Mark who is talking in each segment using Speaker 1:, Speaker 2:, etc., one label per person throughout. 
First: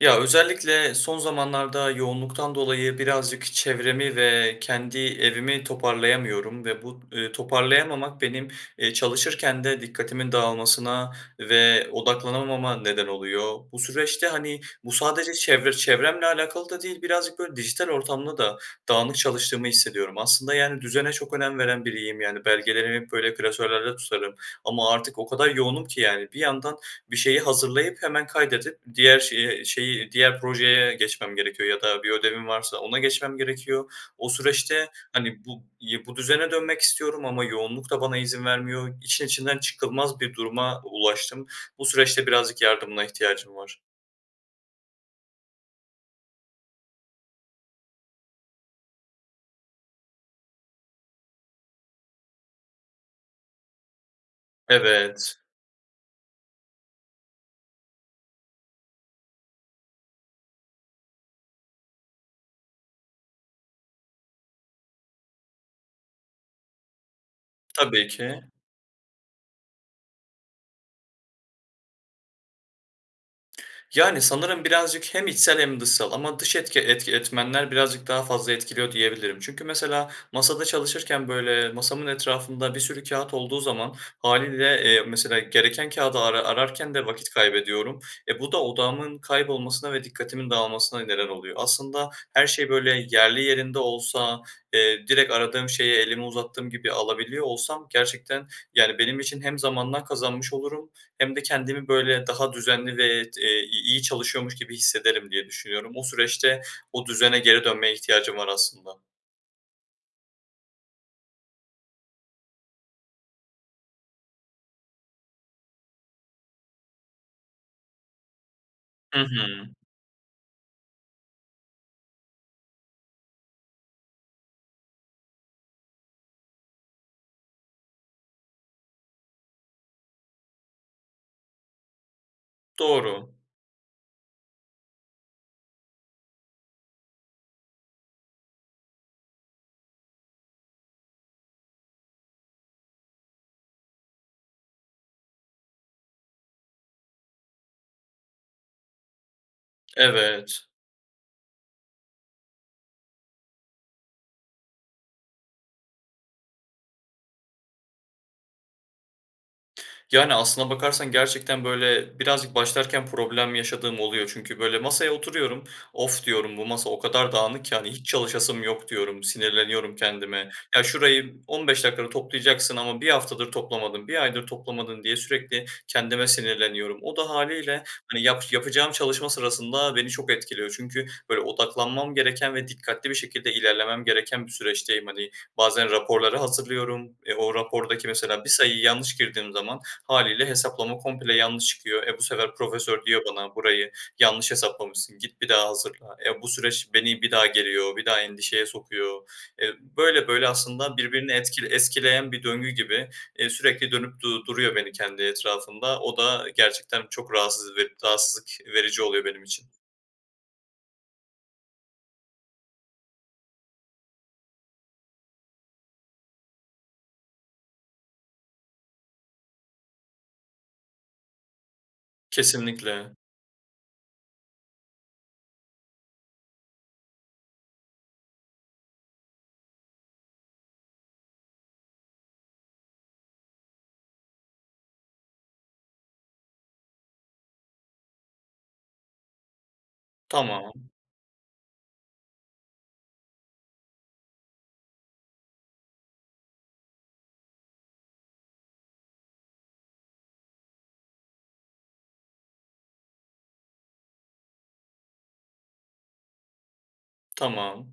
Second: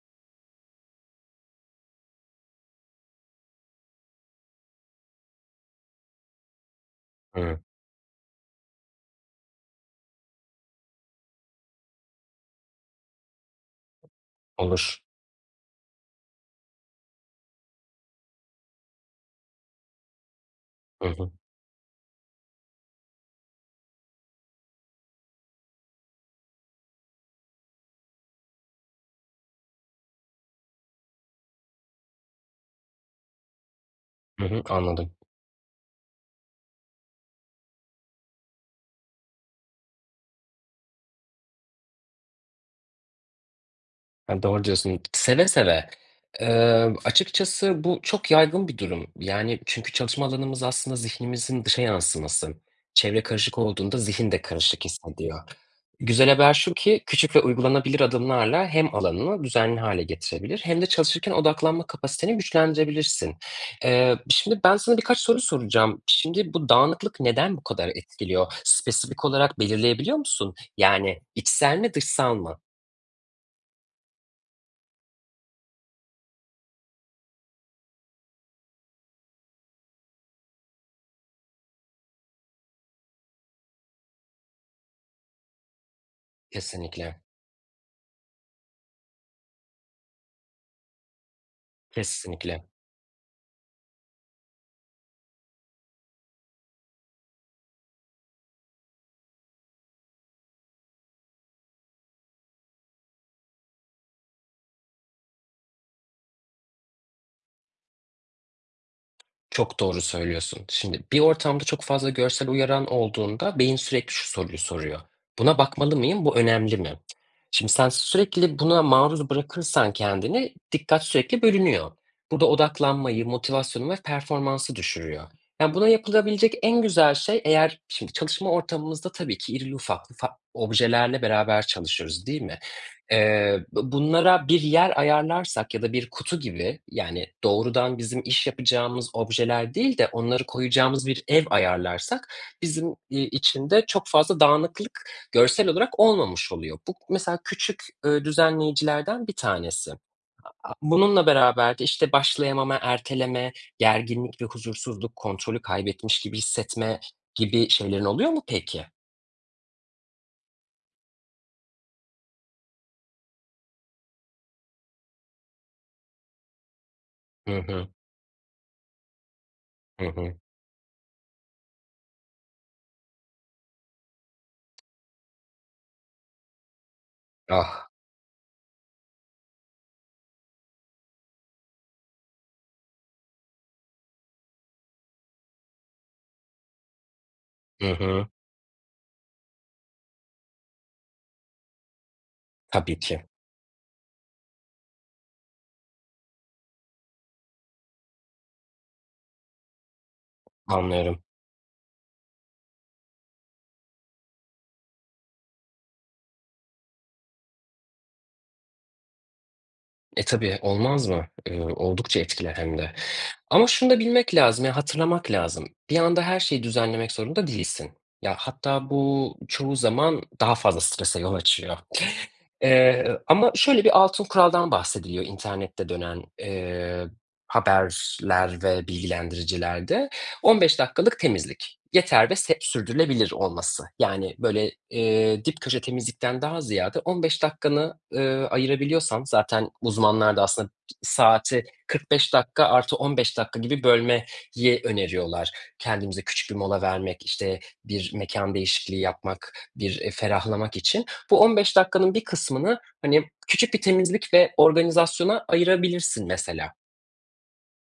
Speaker 1: Ya, özellikle son zamanlarda yoğunluktan dolayı birazcık çevremi ve kendi evimi toparlayamıyorum ve bu, eee,
Speaker 2: He.
Speaker 1: toparlayamamak benim, eee, çalışırken de dikkatimin dağılmasına ve odaklanamama neden oluyor. Bu süreçte, hani, bu
Speaker 2: Olur.
Speaker 1: sadece çevre çevremle alakalı da değil, birazcık böyle, dijital ortamda da dağınık çalıştığımı hissediyorum. Aslında, yani,
Speaker 2: Hı
Speaker 1: düzene
Speaker 2: hı.
Speaker 1: çok önem veren biriyim. Yani, belgelerimi hep böyle klasörlerde tutarım ama artık o kadar yoğunum ki yani, bir yandan bir şeyi hazırlayıp hemen kaydedip, diğer şeye şeyi diğer projeye geçmem gerekiyor ya da bir ödevim varsa ona geçmem gerekiyor. O
Speaker 2: Hı hı,
Speaker 1: süreçte
Speaker 2: anladım.
Speaker 1: hani bu y bu düzene dönmek istiyorum ama yoğunluk da bana izin vermiyor. İşin içinden çıkılmaz bir duruma ulaştım. Bu süreçte birazcık yardımına ihtiyacım var.
Speaker 2: Ya doğru diyorsun. Seve seve. Imm, açıkçası bu, çok yaygın bir durum. Yani, çünkü çalışma alanımız aslında zihnimizin dışa yansıması. Çevre karışık olduğunda zihin de karışık hissediyor.
Speaker 1: Evet.
Speaker 2: Güzel haber şu ki, küçük ve uygulanabilir adımlarla hem alanını düzenli hâle getirebilir hem de çalışırken odaklanma kapasiteni güçlendirebilirsin. Eee, şimdi, ben sana birkaç soru soracağım. Şimdi, bu dağınıklık neden bu kadar
Speaker 1: Tabii ki.
Speaker 2: etkiliyor? Spesifik olarak belirleyebiliyor musun? Yani içsel mi, dışsal mı?
Speaker 1: Yani, sanırım birazcık, hem içsel hem dışsal ama dış etki etki etmenler birazcık daha fazla etkiliyor diyebilirim. Çünkü, mesela, masada çalışırken, böyle, masamın etrafında bir sürü kağıt olduğu zaman, hâliyle, eee, mesela, gereken kâğıdı ara ararken de
Speaker 2: Kesinlikle.
Speaker 1: vakit kaybediyorum. E, bu da odağımın kaybolmasına ve dikkatimin dağılmasına neden oluyor. Aslında her
Speaker 2: Kesinlikle.
Speaker 1: şey, böyle, yerli yerinde olsa, eee, direkt aradığım şeyi elimi uzattığım gibi alabiliyor olsam, gerçekten, yani, benim için hem zamandan kazanmış olurum hem de kendimi, böyle, daha düzenli ve, e t i iyi çalışıyormuş gibi hissederim diye düşünüyorum. O süreçte, o düzene geri dönmeye ihtiyacım var aslında.
Speaker 2: Çok doğru söylüyorsun. Şimdi, bir ortamda çok fazla görsel uyaran olduğunda, beyin sürekli şu soruyu soruyor. "Buna bakmalı mıyım, bu önemli mi?" Şimdi, sen sürekli buna
Speaker 1: Hı
Speaker 2: maruz
Speaker 1: hı.
Speaker 2: bırakırsan kendini, dikkat sürekli bölünüyor. Bu ada odaklanmayı, motivasyonu ve performansı düşürüyor. Yani buna yapılabilecek en güzel şey, eğer, şimdi, çalışma ortamımızda tabii ki irili ufaklı fak objelerle beraber çalışıyoruz değil mi?
Speaker 1: Doğru.
Speaker 2: Eee, bu bunlara bir yer ayarlarsak ya da bir kutu gibi, yani, doğrudan bizim iş yapacağımız objeler değil de onları koyacağımız bir ev ayarlarsak, bizim, iii, için de çok fazla dağınıklık görsel olarak olmamış oluyor. Bu mesela küçük, ııı, düzenleyicilerden bir tanesi.
Speaker 1: Evet.
Speaker 2: A a bununla beraber de, işte, başlayamama, erteleme, gerginlik ve huzursuzluk, kontrolü kaybetmiş gibi hissetme, gibi şeylerin oluyor mu peki?
Speaker 1: Yani aslına bakarsan gerçekten böyle, birazcık başlarken problem yaşadığım oluyor. Çünkü, böyle, masaya oturuyorum, "Of!" diyorum, "Bu masa o kadar
Speaker 2: Hı
Speaker 1: dağınık ki,"
Speaker 2: hı.
Speaker 1: hani "hiç çalışasım yok." diyorum, sinirleniyorum
Speaker 2: Hı hı.
Speaker 1: kendime. "Ya, şurayı 15 dakika da toplayacaksın ama 1 haftadır toplamadın, 1 aydır toplamadın." diye sürekli kendime sinirleniyorum. O da hâliyle
Speaker 2: Ah!
Speaker 1: hani yap yapacağım çalışma sırasında beni çok etkiliyor. Çünkü böyle odaklanmam gereken ve dikkatli bir şekilde ilerlemem gereken bir süreçteyim. Hani, bazen raporları hazırlıyorum, eee, o
Speaker 2: Hı
Speaker 1: rapordaki
Speaker 2: hı.
Speaker 1: mesela bir sayıyı yanlış girdiğim zaman, hâliyle hesaplama komple yanlış çıkıyor. E, bu sefer
Speaker 2: Tabii
Speaker 1: profesör diyor
Speaker 2: ki.
Speaker 1: bana "Burayı yanlış hesaplamışsın, git bir daha hazırla." E, bu süreç beni bir daha geriyor, bir daha endişeye sokuyor. Eee, böyle böyle aslında
Speaker 2: Anlıyorum.
Speaker 1: birbirini etki eskileyen bir döngü gibi, eee, sürekli dönüp du duruyor beni kendi etrafında. O da gerçekten çok rahatsız ve rahatsızlık verici oluyor benim için.
Speaker 2: E, tabii olmaz mı, ııı, oldukça etkiler hem de ama şunu da bilmek lazım ya, hatırlamak lazım. Bir anda her şeyi düzenlemek zorunda değilsin. Ya, hatta bu çoğu zaman daha fazla strese yol açıyor,
Speaker 1: Kesinlikle.
Speaker 2: eee, ama şöyle bir altın kuraldan bahsediliyor internette dönen, eee, haberler ve bilgilendiriciler de; 15 dakikalık temizlik, yeter ve seb sürdürülebilir olması. Yani böyle, eee, dip köşe temizlikten daha ziyade 15 dakikanı, ııı, ayırabiliyorsan zaten uzmanlar da aslında bi
Speaker 1: Tamam.
Speaker 2: saati 45 dakika artı 15 dakika gibi bölmeyi öneriyorlar. Kendimize küçük bir mola vermek, işte, bir mekân değişikliği yapmak, bir, eee, ferahlamak için. Bu 15 dakikanın bir kısmını hani küçük bir temizlik ve organizasyona ayırabilirsin mesela.
Speaker 1: Tamam.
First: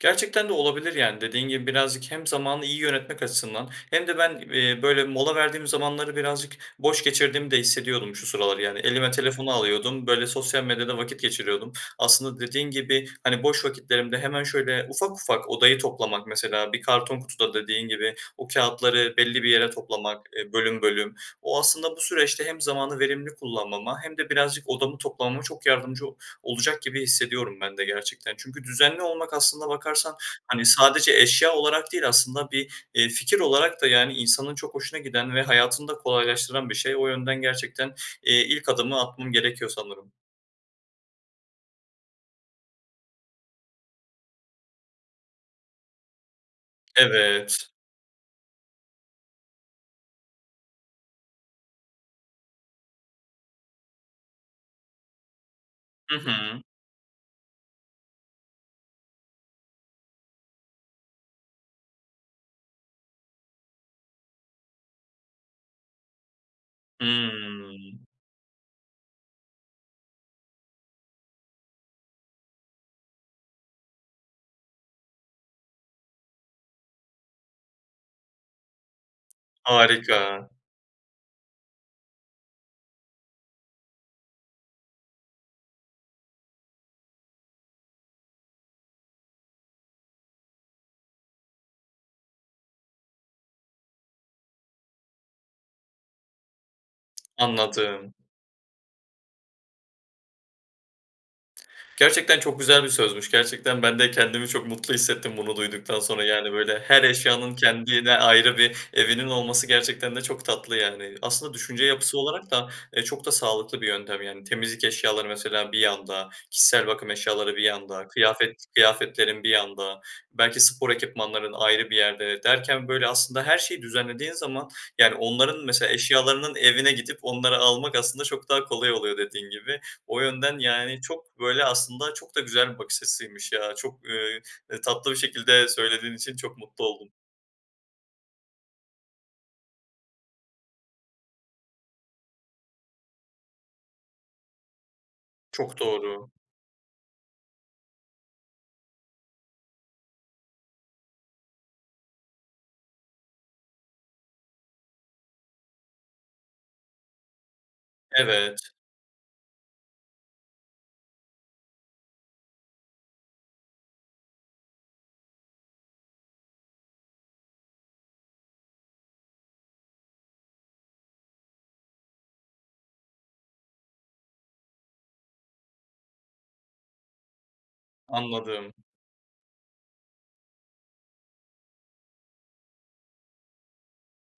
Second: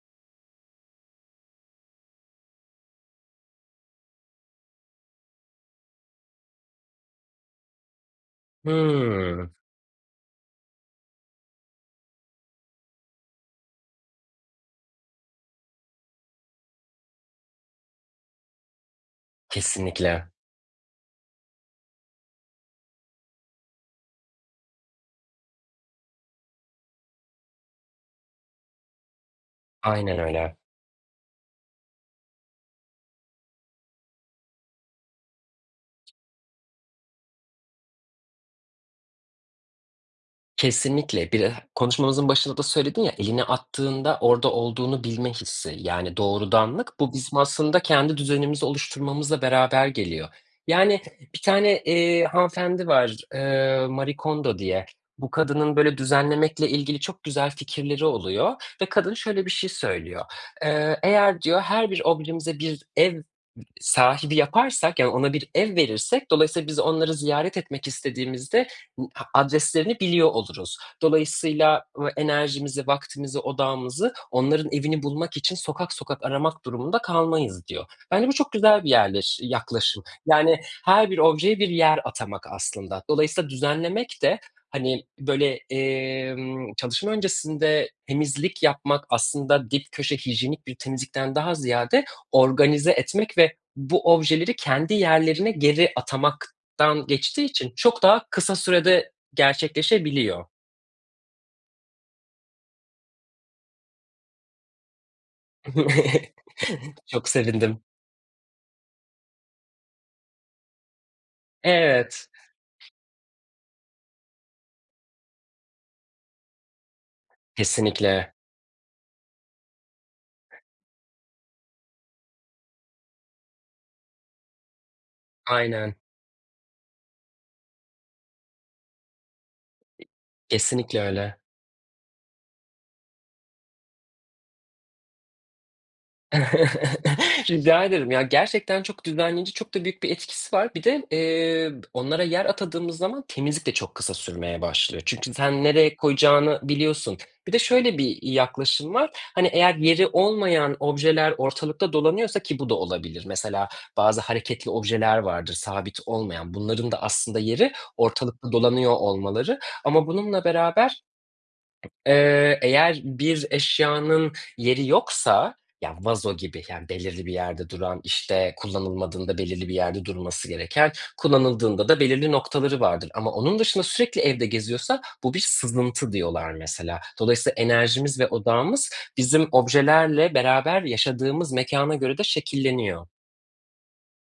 Speaker 1: Gerçekten de olabilir; yani dediğin gibi birazcık hem zamanı iyi yönetmek açısından hem de ben, eee, böyle mola verdiğim zamanları birazcık boş geçirdiğimi de hissediyordum şu sıralar; yani elime
Speaker 2: Hıı.
Speaker 1: telefonu alıyordum, böyle sosyal medyada vakit geçiriyordum. Aslında dediğin gibi, hani, boş vakitlerimde hemen şöyle ufak ufak odayı toplamak, mesela bir karton kutuda dediğin gibi, o kâğıtları belli bir yere toplamak,
Speaker 2: Kesinlikle.
Speaker 1: eee, bölüm bölüm. O aslında bu süreçte hem zamanı verimli kullanmama hem de birazcık odamı toplamama çok yardımcı olacak gibi hissediyorum ben de gerçekten. Çünkü düzenli olmak aslında bakarsan,
Speaker 2: Aynen öyle.
Speaker 1: hani, sadece eşya olarak değil aslında bir, eee, fikir olarak da yani insanın çok hoşuna giden ve hayatını da kolaylaştıran bir şey. O yönden gerçekten, eee, ilk adımı atmam gerekiyor sanırım.
Speaker 2: Kesinlikle. Bir eh konuşmamızın başında da söyledin ya, elini attığında orada olduğunu bilme hissi, yani doğrudanlık. Bu bizim
Speaker 1: Evet.
Speaker 2: aslında kendi düzenimizi oluşturmamızla beraber geliyor. Yani bir tane, eee, hanımefendi var, ııı, Marie Kondo diye; bu kadının böyle
Speaker 1: Hı hı.
Speaker 2: düzenlemekle ilgili çok güzel fikirleri oluyor ve kadın şöyle bir şey söylüyor: Eee, eğer diyor, her bir objemize bir ev sahibi yaparsak yani ona bir ev verirsek dolayısıyla biz onları ziyaret etmek
Speaker 1: Hıı.
Speaker 2: istediğimizde bu a adreslerini biliyor oluruz. Dolayısıyla v enerjimizi, vaktimizi, odağımızı onların evini bulmak için sokak sokak aramak durumunda kalmayız, diyor. Bence bu çok güzel bir yerleş yaklaşım
Speaker 1: Harika.
Speaker 2: yani her bir objeye bir yer atamak aslında. Dolayısıyla düzenlemek de hani, böyle, emm, çalışma öncesinde temizlik yapmak aslında dip köşe hijyenik bir temizlikten daha ziyade, organize etmek ve bu objeleri kendi yerlerine geri atamaktan geçtiği için çok
Speaker 1: Anladım.
Speaker 2: daha kısa sürede gerçekleşebiliyor.
Speaker 1: Gerçekten çok güzel bir sözmüş. Gerçekten ben de kendimi çok mutlu hissettim bunu duyduktan sonra. Yani, böyle her
Speaker 2: Çok
Speaker 1: eşyanın
Speaker 2: sevindim.
Speaker 1: kendine ayrı bir evinin olması gerçekten de çok tatlı. Yani, aslında düşünce yapısı
Speaker 2: Evet.
Speaker 1: olarak da, eee, çok da sağlıklı bir yöntem. Yani temizlik eşyaları mesela bir yanda, kişisel bakım eşyaları bir yanda,
Speaker 2: Kesinlikle.
Speaker 1: kıyafet kıyafetlerin bir yanda, belki spor ekipmanların ayrı bir yerde derken böyle aslında her şeyi düzenlediğin zaman, yani onların, mesela
Speaker 2: Aynen.
Speaker 1: eşyalarının evine gidip onları almak aslında çok daha kolay oluyor dediğin gibi. O yönden,
Speaker 2: Kesinlikle
Speaker 1: yani,
Speaker 2: öyle.
Speaker 1: çok böyle aslında çok da güzel bir bakış açısıymış ya, çok, eee eee, tatlı bir şekilde söylediğin için çok mutlu oldum.
Speaker 2: Rica ederim. Ya gerçekten çok düzenleyici, çok da büyük bir etkisi var. Bir de, eee, b onlara yer atadığımız zaman temizlik de çok kısa sürmeye başlıyor. Çünkü sen
Speaker 1: Çok
Speaker 2: nereye
Speaker 1: doğru.
Speaker 2: koyacağını biliyorsun. Bir de şöyle bir, iii, yaklaşım var, hani, eğer yeri olmayan objeler ortalıkta dolanıyorsa ki bu da olabilir, mesela bazı hareketli objeler vardır sabit olmayan, bunların da aslında yeri ortalıkta
Speaker 1: Evet.
Speaker 2: dolanıyor olmaları ama bununla beraber, eee, eğer bir eşyanın yeri yoksa, ya vazo gibi, yani belirli bir yerde duran, işte, kullanılmadığında belirli bir yerde durması gereken, kullanıldığında da belirli noktaları vardır ama onun dışında sürekli evde geziyorsa bu bir sızıntı diyorlar mesela. Dolayısıyla enerjimiz ve
Speaker 1: Anladım.
Speaker 2: odağımız bizim objelerle beraber yaşadığımız mekâna göre de şekilleniyor.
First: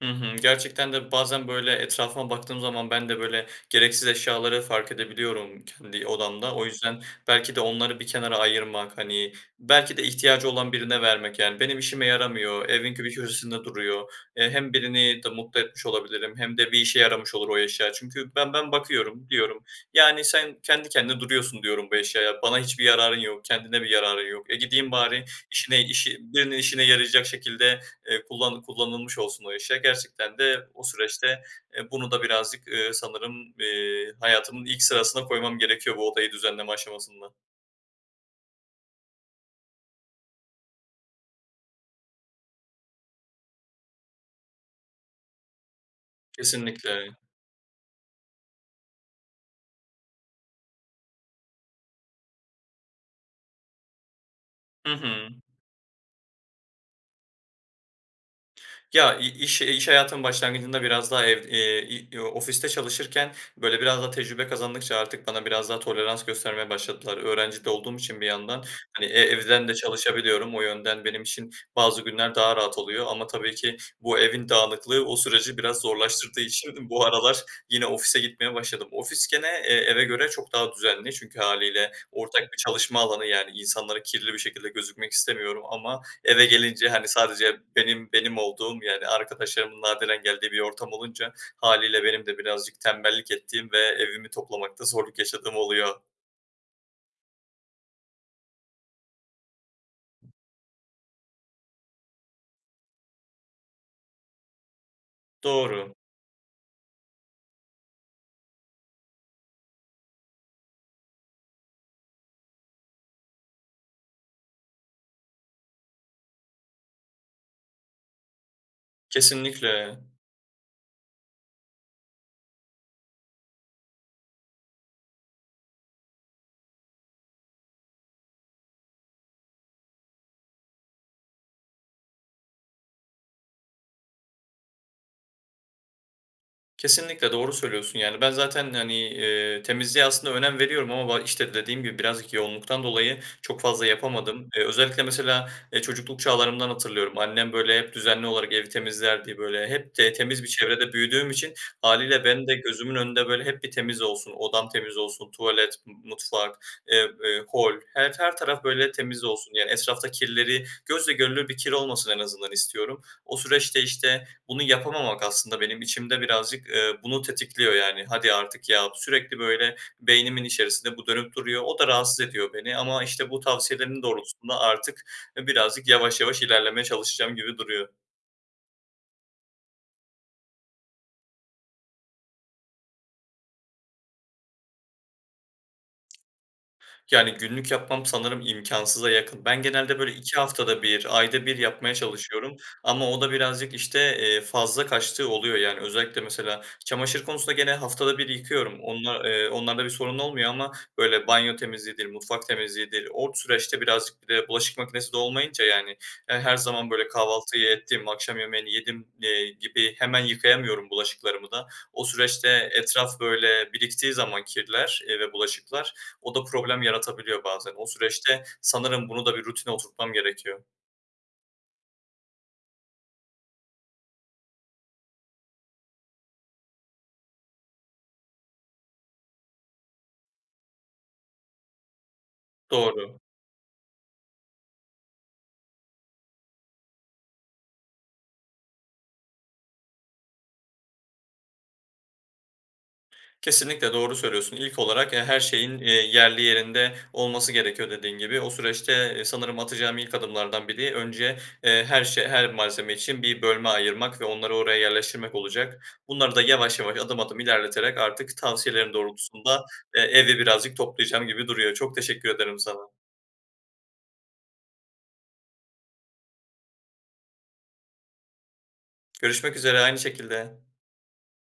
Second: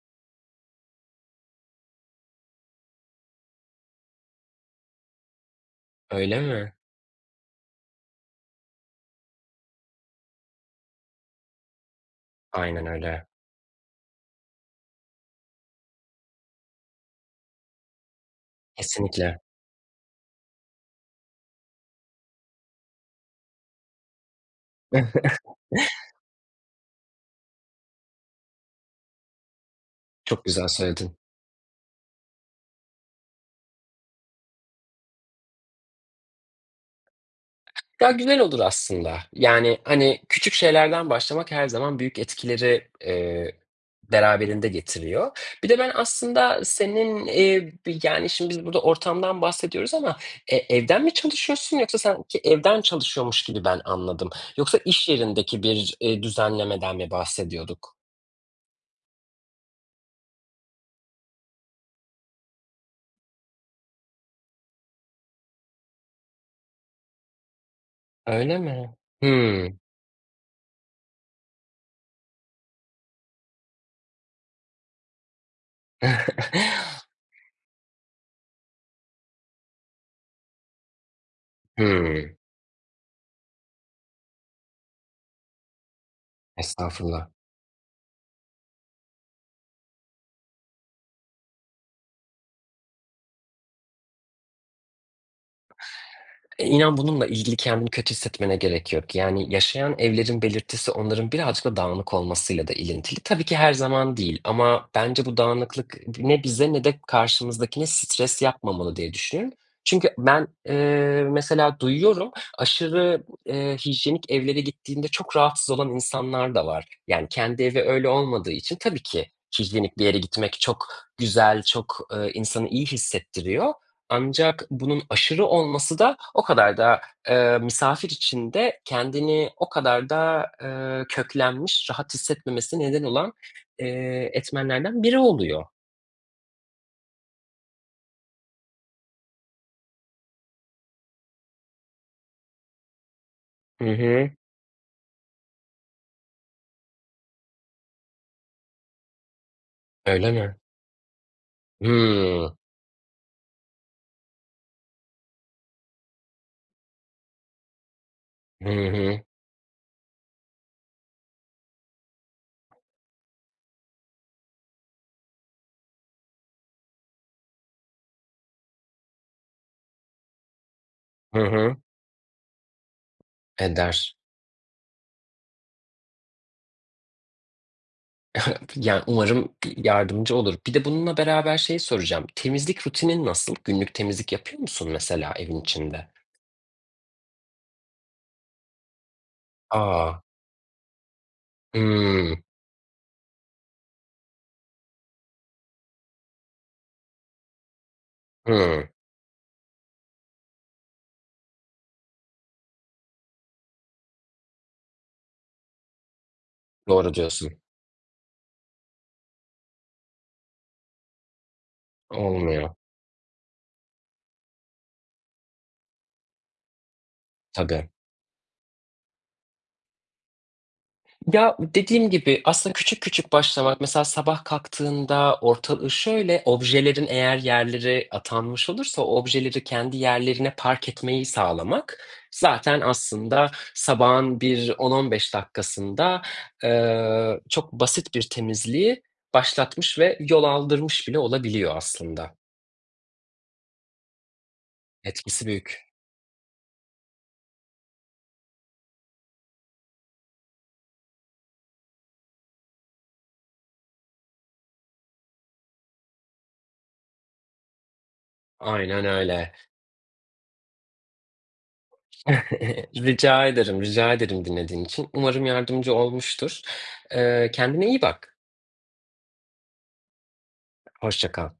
Speaker 1: Hı hı. Gerçekten de bazen böyle etrafıma baktığım zaman ben de böyle gereksiz eşyaları fark edebiliyorum kendi
Speaker 2: Öyle
Speaker 1: odamda. O
Speaker 2: mi?
Speaker 1: yüzden belki de onları bir kenara ayırmak hani, belki de ihtiyacı olan birine vermek yani, benim işime yaramıyor.
Speaker 2: Aynen
Speaker 1: Evin bir
Speaker 2: öyle.
Speaker 1: köşesinde duruyor. Hem birini de mutlu etmiş olabilirim hem de bir işe yaramış olur o eşya. Çünkü ben ben bakıyorum,
Speaker 2: Kesinlikle.
Speaker 1: diyorum. Yani, "Sen kendi kendine duruyorsun," diyorum bu eşyaya, bana hiçbir yararın yok, kendine bir yararın yok. E, gideyim bari işine işi birinin işine yarayacak şekilde, eee, kullan kullanılmış olsun o eşya. Gerçekten
Speaker 2: Çok güzel
Speaker 1: de o
Speaker 2: söyledin.
Speaker 1: süreçte, eee, bunu da birazcık, eee, sanırım, eee, hayatımın ilk sırasına koymam gerekiyor bu odayı düzenleme aşamasında.
Speaker 2: Daha güzel olur aslında. Yani hani, küçük şeylerden başlamak her zaman büyük etkileri, eee, beraberinde getiriyor. Bir de ben aslında senin,
Speaker 1: Kesinlikle.
Speaker 2: ııı, bi yani şimdi biz burada ortamdan bahsediyoruz ama, eee, evden mi çalışıyorsun yoksa sanki çe evden çalışıyormuş gibi ben anladım. Yoksa
Speaker 1: Hı
Speaker 2: iş
Speaker 1: hı.
Speaker 2: yerindeki bir, eee, düzenlemeden mi bahsediyorduk?
Speaker 1: Ya i iş iş hayatının başlangıcında biraz daha ev, eee, i ofiste çalışırken böyle biraz daha tecrübe kazandıkça artık bana biraz daha tolerans göstermeye başladılar. Öğrenci de olduğum için bir
Speaker 2: Öyle
Speaker 1: yandan
Speaker 2: mi?
Speaker 1: hani, eee, evden de
Speaker 2: Hımm.
Speaker 1: çalışabiliyorum. O yönden benim için bazı günler daha rahat oluyor ama tabii ki bu evin dağınıklığı o süreci biraz zorlaştırdığı için bu aralar yine ofise gitmeye başladım. Ofis gene, eee, eve göre çok daha düzenli çünkü hâliyle
Speaker 2: Hımm.
Speaker 1: ortak bir çalışma alanı. Yani insanlara kirli bir şekilde gözükmek istemiyorum ama eve gelince hani,
Speaker 2: Estağfurullah.
Speaker 1: sadece benim benim olduğum yer. Arkadaşlarımın nadiren geldiği bir ortam olunca hâliyle benim de birazcık tembellik ettiğim ve evimi toplamakta zorluk yaşadığım oluyor.
Speaker 2: Eee, inan bununla ilgili kendini kötü hissetmene gerek yok yani, yaşayan evlerin belirtisi onların birazcık da dağınık olmasıyla da ilintili. Tabii ki her zaman değil ama bence bu dağınıklık
Speaker 1: Doğru.
Speaker 2: ı ne bize ne de karşımızdakine stres yapmamalı diye düşün. Çünkü ben, eee, mesela duyuyorum, aşırı, eee, hijyenik evlere gittiğinde çok rahatsız olan insanlar da var. Yani kendi evi öyle olmadığı için tabii ki hijyenik
Speaker 1: Kesinlikle.
Speaker 2: bir yere gitmek çok güzel, çok, eee, insanı iyi hissettiriyor. Ancak bunun aşırı olması da o kadar da, eee, misafir içinde kendini o kadar da, eee, köklenmiş, rahat hissetmemesine neden olan, eee, etmenlerden biri oluyor.
Speaker 1: Kesinlikle, doğru söylüyorsun. Yani ben zaten hani, eee, temizliğe aslında önem veriyorum ama ba işte dediğim gibi birazcık yoğunluktan dolayı çok
Speaker 2: Hı
Speaker 1: fazla
Speaker 2: hı.
Speaker 1: yapamadım. Eee, özellikle mesela, eee, çocukluk çağlarımdan hatırlıyorum. Annem böyle hep düzenli olarak evi temizlerdi. Böyle hep de
Speaker 2: Öyle
Speaker 1: temiz bir
Speaker 2: mi?
Speaker 1: çevrede büyüdüğüm için hâliyle benim de
Speaker 2: Hımm.
Speaker 1: gözümün önünde böyle hep bir temiz olsun, odam temiz olsun, tuvalet, m mutfak, eee, eee, hol her her taraf
Speaker 2: Hı
Speaker 1: böyle
Speaker 2: hı.
Speaker 1: temiz olsun. Yani etrafta kirleri, gözle görülür bir kir olmasın en azından istiyorum. O süreçte işte, bunu yapamamak aslında benim içimde birazcık, eee, bunu tetikliyor yani. "Hadi artık ya!" sürekli böyle beynimin içerisinde bu dönüp
Speaker 2: Hı
Speaker 1: duruyor.
Speaker 2: hı.
Speaker 1: O da rahatsız ediyor beni ama işte, bu tavsiyelerin
Speaker 2: Eder.
Speaker 1: doğrultusunda artık, eee, birazcık yavaş yavaş ilerlemeye çalışacağım gibi duruyor.
Speaker 2: Ya, umarım yardımcı olur. Bir de bununla beraber şey soracağım, temizlik rutinin nasıl günlük temizlik yapıyor musun mesela evin içinde?
Speaker 1: Yani, günlük yapmam sanırım imkânsıza yakın. Ben genelde böyle
Speaker 2: A!
Speaker 1: 2 haftada 1 ayda 1 yapmaya
Speaker 2: Hıı.
Speaker 1: çalışıyorum ama o da birazcık işte, eee, fazla kaçtığı oluyor. Yani, özellikle, mesela, çamaşır konusunda gene haftada 1 yıkıyorum.
Speaker 2: Hıı.
Speaker 1: Onla, eee, onlarda bir sorun olmuyor, ama böyle banyo temizliğidir, mutfak temizliğidir. O süreçte birazcık bir de bulaşık makinesi de olmayınca, yani ya, her zaman böyle
Speaker 2: Doğru diyorsun.
Speaker 1: kahvaltıyı ettim, akşam yemeğini yedim, eee, gibi hemen yıkayamıyorum bulaşıklarımı da. O süreçte
Speaker 2: Olmuyor.
Speaker 1: etraf böyle biriktiği zaman kirler, eee, ve bulaşıklar o da problem yaratabiliyor bazen. O
Speaker 2: Tabii.
Speaker 1: süreçte, sanırım, bunu da bir rutine oturtmam gerekiyor.
Speaker 2: Ya, dediğim gibi aslında küçük küçük başlamak, mesela sabah kalktığında ortalığı şöyle objelerin eğer yerlere atanmış olursa o objeleri kendi yerlerine park etmeyi sağlamak zaten
Speaker 1: Doğru.
Speaker 2: aslında sabahın bir 10-15 dakikasında, eee, çok basit bir temizliği başlatmış ve yol aldırmış bile olabiliyor aslında.
Speaker 1: Kesinlikle doğru söylüyorsun, ilk olarak ya, her
Speaker 2: Etkisi
Speaker 1: şeyin,
Speaker 2: büyük.
Speaker 1: eee, yerli yerinde olması gerekiyor dediğin gibi. O süreçte e, sanırım atacağım ilk adımlardan biri önce, eee, her şe her malzeme için bir bölme ayırmak ve onları oraya yerleştirmek olacak. Bunları da yavaş yavaş, adım adım ilerleterek artık tavsiyelerin
Speaker 2: Aynen öyle.
Speaker 1: doğrultusunda, eee, evi birazcık toplayacağım gibi duruyor. Çok teşekkür ederim sana.
Speaker 2: Rica ederim, rica ederim dinlediğin için. Umarım yardımcı olmuştur. Eee, kendine iyi bak.
Speaker 1: Görüşmek üzere aynı şekilde.
Speaker 2: Hoşça kal.